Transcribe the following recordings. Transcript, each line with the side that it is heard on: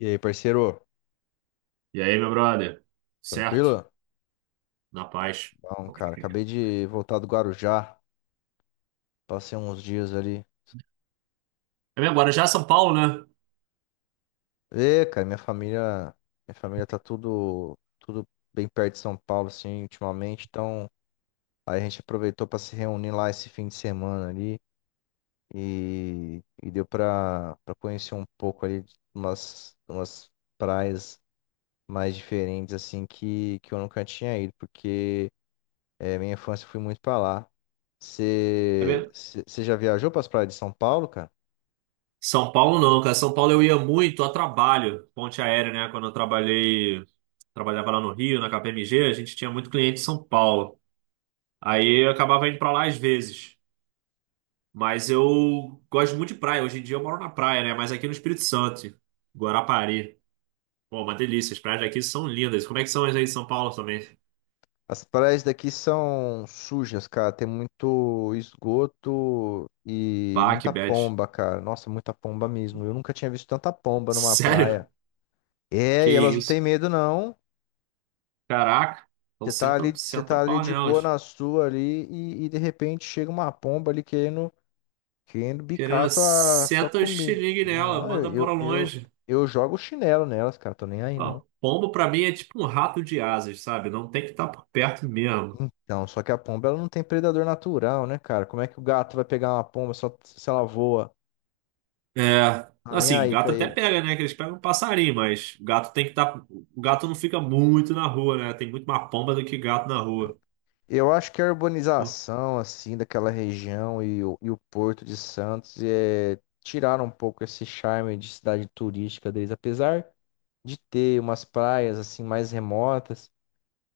left: E aí, parceiro?
right: E aí, meu brother? Certo?
left: Tranquilo?
right: Na paz.
left: Bom, cara, acabei de voltar do Guarujá. Passei uns dias ali.
right: É mesmo, agora já é São Paulo, né?
left: Ê, cara, minha família tá tudo bem perto de São Paulo, assim, ultimamente. Então, aí a gente aproveitou pra se reunir lá esse fim de semana ali e deu pra conhecer um pouco ali de umas praias mais diferentes, assim, que eu nunca tinha ido, porque minha infância eu fui muito pra lá.
right: É
left: Você
right: mesmo?
left: você- você já viajou para as praias de São Paulo, cara?
right: São Paulo não, cara. São Paulo eu ia muito a trabalho, ponte aérea, né? Quando eu trabalhava lá no Rio, na KPMG, a gente tinha muito cliente em São Paulo. Aí eu acabava indo pra lá às vezes. Mas eu gosto muito de praia. Hoje em dia eu moro na praia, né? Mas aqui no Espírito Santo, Guarapari. Pô, uma delícia. As praias daqui são lindas. Como é que são as aí em São Paulo também?
left: As praias daqui são sujas, cara. Tem muito esgoto e
right: Bah, que
left: muita
right: bad.
left: pomba, cara. Nossa, muita pomba mesmo. Eu nunca tinha visto tanta pomba numa
right: Sério?
left: praia. É,
right: Que
left: e elas não têm
right: isso?
left: medo, não.
right: Caraca, então senta,
left: Você
right: senta
left: tá ali
right: pau
left: de boa
right: nelas.
left: na sua ali e de repente chega uma pomba ali querendo, querendo bicar a
right: Querendo,
left: tua
right: senta o
left: comida.
right: xilingue nela,
left: Não, eu,
right: manda
left: eu,
right: pra
left: eu,
right: longe.
left: eu jogo chinelo nelas, cara. Tô nem aí,
right: Ó,
left: não.
right: pombo pra mim é tipo um rato de asas, sabe? Não tem que estar por perto mesmo.
left: Então, só que a pomba ela não tem predador natural, né, cara? Como é que o gato vai pegar uma pomba só se ela voa?
right: É,
left: Tá nem
right: assim,
left: aí pra
right: gato até
left: ele.
right: pega, né? Que eles pegam um passarinho, mas gato tem que estar. O gato não fica muito na rua, né? Tem muito mais pomba do que gato na
left: Então,
right: rua.
left: eu acho que a
right: Pô.
left: urbanização, assim, daquela região e o Porto de Santos tiraram um pouco esse charme de cidade turística deles, apesar de ter umas praias, assim, mais remotas,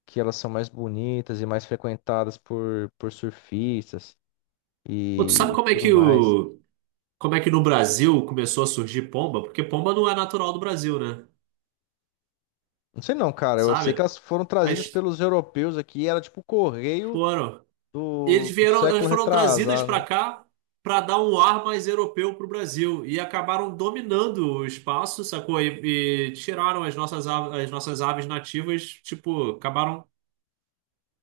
left: que elas são mais bonitas e mais frequentadas por surfistas
right: Pô, tu sabe
left: e
right: como é
left: tudo
right: que
left: mais.
right: o. Como é que no Brasil começou a surgir pomba? Porque pomba não é natural do Brasil, né?
left: Não sei não, cara. Eu sei que elas
right: Sabe?
left: foram
right: Aí
left: trazidas pelos europeus aqui. Era tipo o correio
right: foram.
left: do,
right: Eles
left: do
right: vieram, elas
left: século
right: foram trazidas
left: retrasado,
right: para
left: né?
right: cá para dar um ar mais europeu para o Brasil e acabaram dominando o espaço, sacou? E tiraram as nossas aves nativas, tipo, acabaram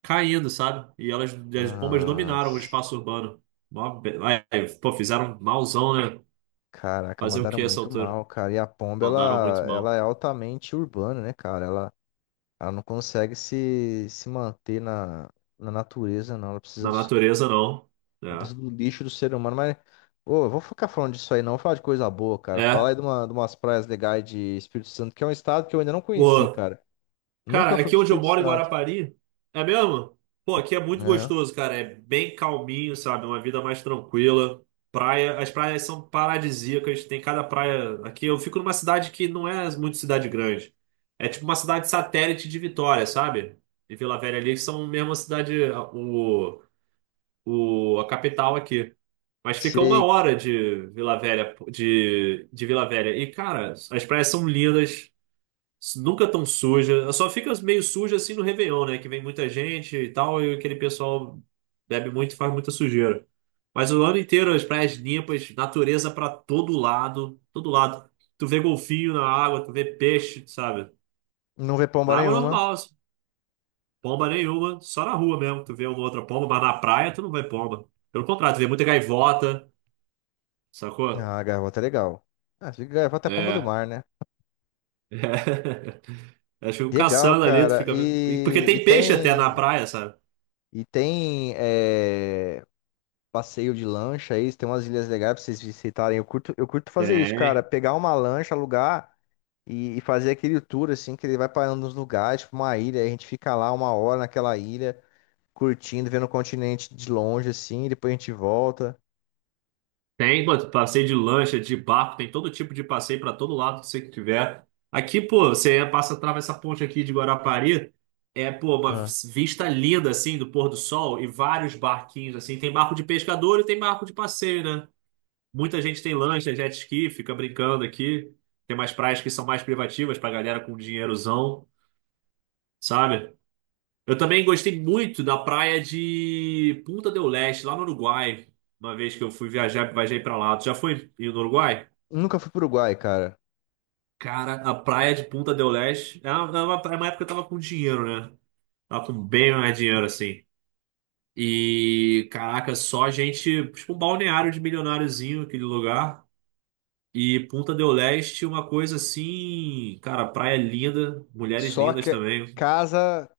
right: caindo, sabe? E elas, as pombas dominaram o
left: Mas,
right: espaço urbano. Mó be- ai, Pô, fizeram malzão, né?
left: caraca,
right: Fazer o
left: mandaram
right: que essa
left: muito
right: altura?
left: mal, cara. E a pomba,
right: Mandaram muito
left: ela
right: mal.
left: é altamente urbana, né, cara? Ela não consegue se manter na natureza, não. Ela precisa
right: Na
left: do, ser-
right: natureza, não.
left: ela precisa do lixo do ser humano. Mas, ô, eu vou ficar falando disso aí, não. Vou falar de coisa boa,
right: É.
left: cara. Fala aí
right: É.
left: de umas praias legais de Espírito Santo, que é um estado que eu ainda não conheci,
right: Pô.
left: cara. Nunca
right: Cara,
left: fui
right: aqui
left: pro
right: onde eu
left: Espírito
right: moro, em
left: Santo,
right: Guarapari, é mesmo? Pô, aqui é muito
left: né?
right: gostoso, cara. É bem calminho, sabe? É uma vida mais tranquila. As praias são paradisíacas. Tem cada praia. Aqui eu fico numa cidade que não é muito cidade grande. É tipo uma cidade satélite de Vitória, sabe? E Vila Velha ali, que são mesmo a cidade, a capital aqui. Mas fica uma
left: Se
right: hora de Vila Velha. E, cara, as praias são lindas. Nunca tão suja. Só fica meio suja assim no Réveillon, né? Que vem muita gente e tal, e aquele pessoal bebe muito e faz muita sujeira. Mas o ano inteiro as praias limpas, natureza pra todo lado, todo lado. Tu vê golfinho na água, tu vê peixe, sabe?
left: não vê pomba
right: Na água
left: nenhuma,
right: normal, assim. Pomba nenhuma, só na rua mesmo. Tu vê uma outra pomba, mas na praia tu não vê pomba. Pelo contrário, tu vê muita gaivota, sacou?
left: ah, a gaivota é legal. Ah, se gaivota é pomba do
right: É.
left: mar, né?
right: É. Elas ficam
left: Legal,
right: caçando ali, tu
left: cara.
right: fica vendo. Porque
left: E, e
right: tem peixe até na
left: tem
right: praia, sabe?
left: e tem é, passeio de lancha aí, tem umas ilhas legais pra vocês visitarem. Eu curto fazer isso,
right: Tem.
left: cara. Pegar uma lancha, alugar e fazer aquele tour assim, que ele vai parando nos lugares, tipo uma ilha, aí a gente fica lá uma hora naquela ilha, curtindo, vendo o continente de longe assim, e depois a gente volta.
right: Tem, pô, passeio de lancha, de barco, tem todo tipo de passeio para todo lado que você tiver. Aqui, pô, você passa, atravessa essa ponte aqui de Guarapari, é, pô, uma
left: Ah.
right: vista linda, assim, do pôr do sol e vários barquinhos, assim. Tem barco de pescador e tem barco de passeio, né? Muita gente tem lancha, jet ski, fica brincando aqui. Tem umas praias que são mais privativas pra galera com dinheirozão, sabe? Eu também gostei muito da praia de Punta del Este, lá no Uruguai. Uma vez que eu fui viajar, viajei pra lá. Tu já foi no Uruguai?
left: Nunca fui pro Uruguai, cara.
right: Cara, a praia de Punta del Este é uma, praia, uma época que eu tava com dinheiro, né? Tava com bem mais dinheiro, assim. E, caraca, só gente, tipo um balneário de milionáriozinho, aquele lugar. E Punta del Este, uma coisa assim, cara, praia linda, mulheres
left: Só
right: lindas
left: que
right: também.
left: casa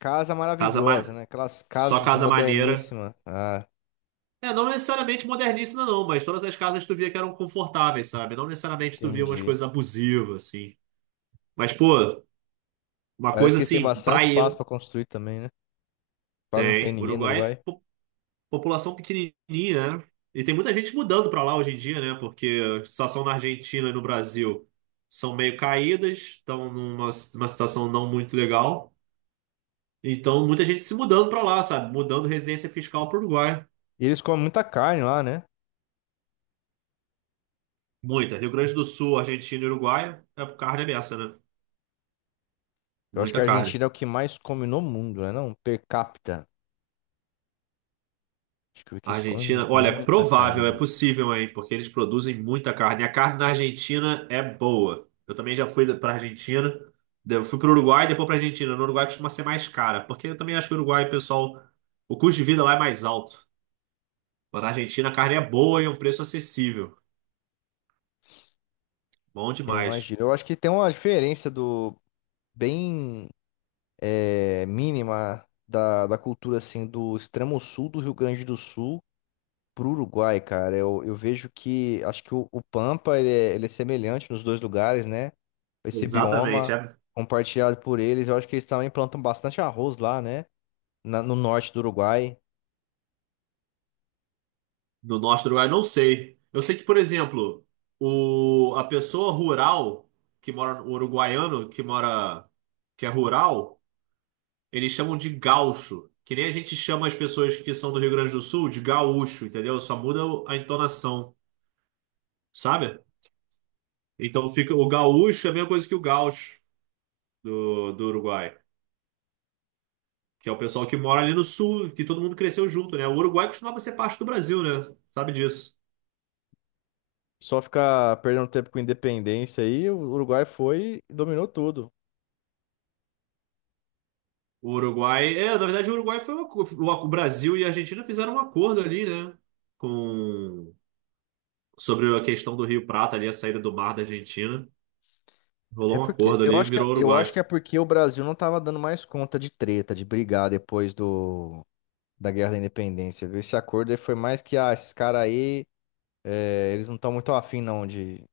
left: Casa
right: Casa
left: maravilhosa,
right: ma...
left: né? Aquelas
right: Só
left: casas
right: casa maneira.
left: moderníssimas. Ah,
right: É, não necessariamente modernista, não, mas todas as casas tu via que eram confortáveis, sabe? Não necessariamente tu via umas
left: entendi.
right: coisas abusivas, assim. Mas, pô, uma
left: Parece
right: coisa
left: que eles têm
right: assim,
left: bastante espaço
right: praião.
left: pra construir também, né? Quase não tem
right: Tem.
left: ninguém no
right: Uruguai,
left: Uruguai.
right: população pequenininha, né? E tem muita gente mudando para lá hoje em dia, né? Porque a situação na Argentina e no Brasil são meio caídas, estão numa situação não muito legal. Então, muita gente se mudando para lá, sabe? Mudando residência fiscal para o Uruguai.
left: E eles comem muita carne lá, né?
right: Muita. Rio Grande do Sul, Argentina e Uruguai, é carne é beça, né?
left: Eu acho que
right: Muita
left: a
right: carne.
left: Argentina é o que mais come no mundo, né? Não, per capita. Acho que
right: A
left: eles comem
right: Argentina, olha, é
left: muita carne
right: provável, é
left: mesmo.
right: possível, hein? Porque eles produzem muita carne. A carne na Argentina é boa. Eu também já fui pra Argentina, eu fui pro Uruguai e depois pra Argentina. No Uruguai costuma ser mais cara, porque eu também acho que o Uruguai, pessoal, o custo de vida lá é mais alto. Mas na Argentina a carne é boa e é um preço acessível. Bom
left: É,
right: demais.
left: imagina. Eu acho que tem uma diferença bem mínima da cultura assim do extremo sul do Rio Grande do Sul pro Uruguai, cara, eu vejo que acho que o Pampa ele é semelhante nos dois lugares, né? Esse
right: Exatamente,
left: bioma
right: é.
left: compartilhado por eles, eu acho que eles também plantam bastante arroz lá, né? No norte do Uruguai.
right: No norte do Uruguai, não sei. Eu sei que, por exemplo, a pessoa rural que mora, o uruguaiano que mora, que é rural, eles chamam de gaúcho, que nem a gente chama as pessoas que são do Rio Grande do Sul de gaúcho, entendeu? Só muda a entonação, sabe? Então fica o gaúcho é a mesma coisa que o gaúcho do Uruguai, que é o pessoal que mora ali no sul, que todo mundo cresceu junto, né? O Uruguai costumava ser parte do Brasil, né? Sabe disso.
left: Só ficar perdendo tempo com independência aí, o Uruguai foi e dominou tudo.
right: O Uruguai, é, na verdade o Uruguai foi uma, o Brasil e a Argentina fizeram um acordo ali, né? Com Sobre a questão do Rio Prata ali, a saída do mar da Argentina. Rolou
left: É
right: um
left: porque
right: acordo
left: eu
right: ali e
left: acho que
right: virou
left: eu acho
right: Uruguai.
left: que é porque o Brasil não tava dando mais conta de treta, de brigar depois do da Guerra da Independência, viu? Esse acordo aí foi mais que esses caras aí, eles não estão muito afim não de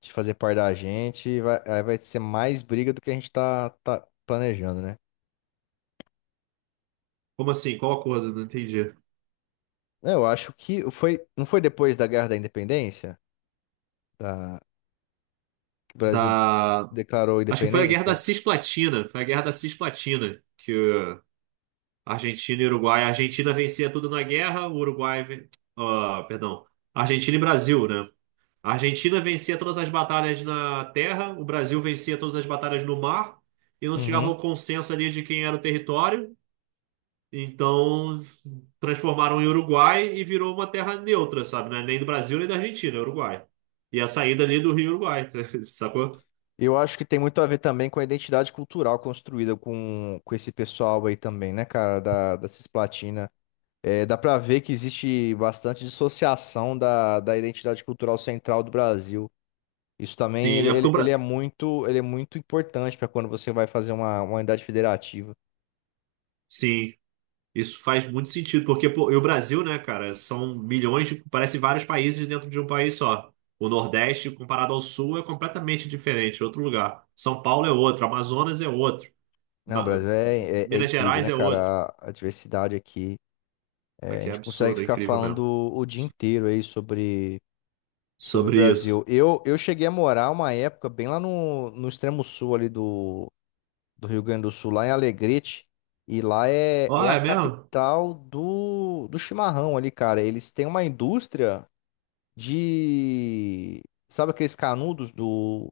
left: fazer parte da gente, e vai, aí vai ser mais briga do que a gente tá planejando, né?
right: Como assim? Qual acordo? Não entendi.
left: Eu acho que foi, não foi depois da Guerra da Independência, da, que o Brasil
right: Da.
left: declarou a
right: Acho que foi a Guerra da
left: independência?
right: Cisplatina. Foi a Guerra da Cisplatina que Argentina e Uruguai. A Argentina vencia tudo na guerra, o Uruguai. Ah, perdão. Argentina e Brasil, né? A Argentina vencia todas as batalhas na terra, o Brasil vencia todas as batalhas no mar, e não se chegava
left: Uhum.
right: ao consenso ali de quem era o território. Então transformaram em Uruguai e virou uma terra neutra, sabe? Né? Nem do Brasil nem da Argentina, é Uruguai. E a saída ali do Rio Uruguai, sacou?
left: Eu acho que tem muito a ver também com a identidade cultural construída com esse pessoal aí também, né, cara, da Cisplatina. É, dá pra ver que existe bastante dissociação da identidade cultural central do Brasil. Isso também,
right: Sim,
left: ele,
right: é porque
left: ele,
right: o
left: ele é
right: Brasil.
left: muito, ele é muito importante para quando você vai fazer uma unidade federativa.
right: Sim, isso faz muito sentido, porque pô, e o Brasil, né, cara, são milhões de. Parece vários países dentro de um país só. O Nordeste, comparado ao Sul, é completamente diferente, é outro lugar. São Paulo é outro, Amazonas é outro,
left: Não, o
right: Ma-
left: Brasil é
right: Minas
left: incrível,
right: Gerais
left: né,
right: é outro.
left: cara? A diversidade aqui. É, a
right: Aqui é
left: gente consegue
right: absurdo, é
left: ficar
right: incrível
left: falando
right: mesmo.
left: o dia inteiro aí sobre o
right: Sobre isso.
left: Brasil. Eu cheguei a morar uma época bem lá no extremo sul ali do Rio Grande do Sul, lá em Alegrete. E lá é,
right: Ó,
left: é a
right: é mesmo?
left: capital do chimarrão ali, cara. Eles têm uma indústria de... Sabe aqueles canudos do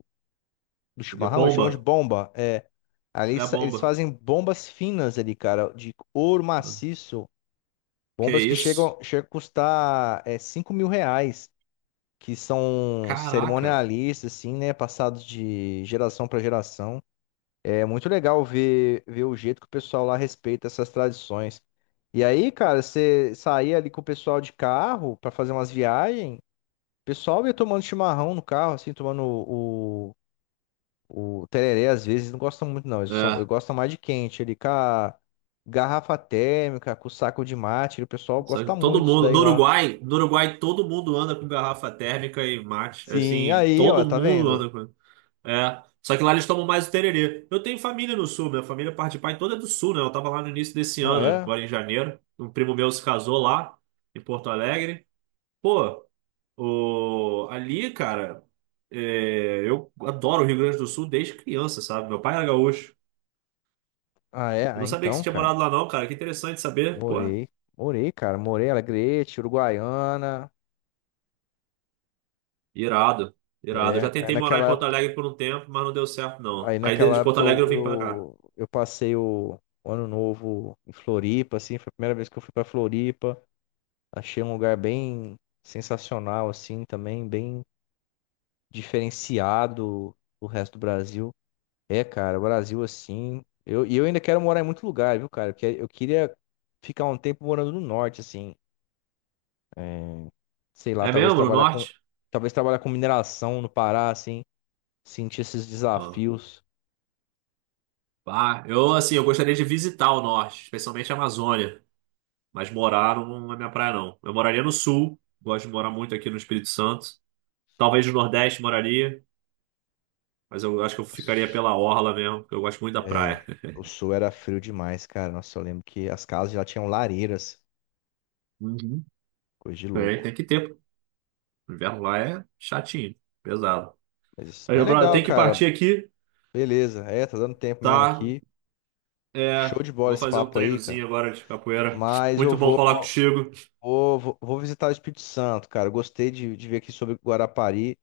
left: do
right: De
left: chimarrão, eles chamam de
right: bomba?
left: bomba. É, ali
right: É a
left: eles
right: bomba.
left: fazem bombas finas ali, cara, de ouro
right: Ah,
left: maciço.
right: que
left: Bombas que
right: isso?
left: chegam a custar 5 mil reais, que são
right: Caraca.
left: cerimonialistas, assim, né? Passados de geração para geração. É muito legal ver o jeito que o pessoal lá respeita essas tradições. E aí, cara, você saía ali com o pessoal de carro para fazer umas viagens, o pessoal ia tomando chimarrão no carro, assim, tomando o tereré, às vezes, não gostam muito, não. Eu
right: É.
left: gosto mais de quente. Ele com a garrafa térmica, com o saco de mate. O pessoal
right: Só que
left: gosta
right: todo
left: muito disso
right: mundo, no
left: daí lá.
right: Uruguai, no Uruguai todo mundo anda com garrafa térmica e mate.
left: Sim,
right: Assim,
left: aí, ó,
right: todo
left: tá
right: mundo
left: vendo?
right: anda com. É. Só que lá eles tomam mais o tererê. Eu tenho família no sul, minha família parte de pai toda é do sul, né? Eu tava lá no início desse
left: Ah,
right: ano,
left: é?
right: agora em janeiro. Um primo meu se casou lá, em Porto Alegre. Pô, o... ali, cara, é, eu adoro o Rio Grande do Sul desde criança, sabe? Meu pai era gaúcho.
left: Ah, é?
right: Eu
left: Ah,
right: não sabia que você
left: então,
right: tinha
left: cara.
right: morado lá, não, cara. Que interessante saber. Pô,
left: Morei. Morei, cara. Morei em Alegrete, Uruguaiana.
right: irado, irado. Eu já
left: É, aí
right: tentei morar em
left: naquela
right: Porto
left: época,
right: Alegre por um tempo, mas não deu certo, não.
left: aí
right: Aí de
left: naquela
right: Porto
left: época
right: Alegre
left: eu,
right: eu vim pra cá.
left: eu, eu passei o ano novo em Floripa, assim. Foi a primeira vez que eu fui pra Floripa. Achei um lugar bem sensacional, assim, também. Bem diferenciado do resto do Brasil. É, cara, o Brasil assim. E eu ainda quero morar em muito lugar, viu, cara? Porque eu queria ficar um tempo morando no norte, assim. É, sei lá,
right: É
left: talvez
right: mesmo? No
left: trabalhar com.
right: norte?
left: Talvez trabalhar com mineração no Pará, assim. Sentir esses
right: Ah,
left: desafios.
right: pá, eu assim, eu gostaria de visitar o norte, especialmente a Amazônia, mas morar não, não é minha praia, não. Eu moraria no sul, gosto de morar muito aqui no Espírito Santo. Talvez no Nordeste moraria, mas eu acho que eu ficaria
left: Nossa,
right: pela orla mesmo, porque eu gosto muito da praia.
left: É, o sul era frio demais, cara. Nossa, eu lembro que as casas já tinham lareiras.
right: Uhum.
left: Coisa de
right: Tem,
left: louco.
right: tem que ter, pô. O inverno lá é chatinho, pesado.
left: Mas,
right: Aí,
left: mas
right: meu brother, eu
left: legal,
right: tenho que partir
left: cara.
right: aqui,
left: Beleza. É, tá dando tempo mesmo
right: tá?
left: aqui. Show
right: É,
left: de bola
right: vou
left: esse
right: fazer um
left: papo aí, cara.
right: treinozinho agora de capoeira.
left: Mas eu
right: Muito bom
left: vou.
right: falar contigo.
left: Vou visitar o Espírito Santo, cara. Gostei de ver aqui sobre Guarapari.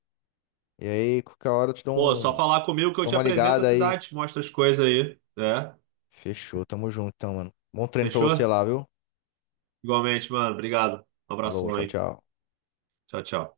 left: E aí, qualquer hora eu te dou,
right: Pô,
left: um,
right: só falar comigo que eu
left: dou
right: te
left: uma
right: apresento a
left: ligada aí.
right: cidade, te mostro as coisas aí. É,
left: Fechou, tamo junto então, mano. Bom treino pra você
right: fechou?
left: lá, viu?
right: Igualmente, mano. Obrigado. Um
left: Falou,
right: abração
left: tchau,
right: aí.
left: tchau.
right: Tchau, tchau.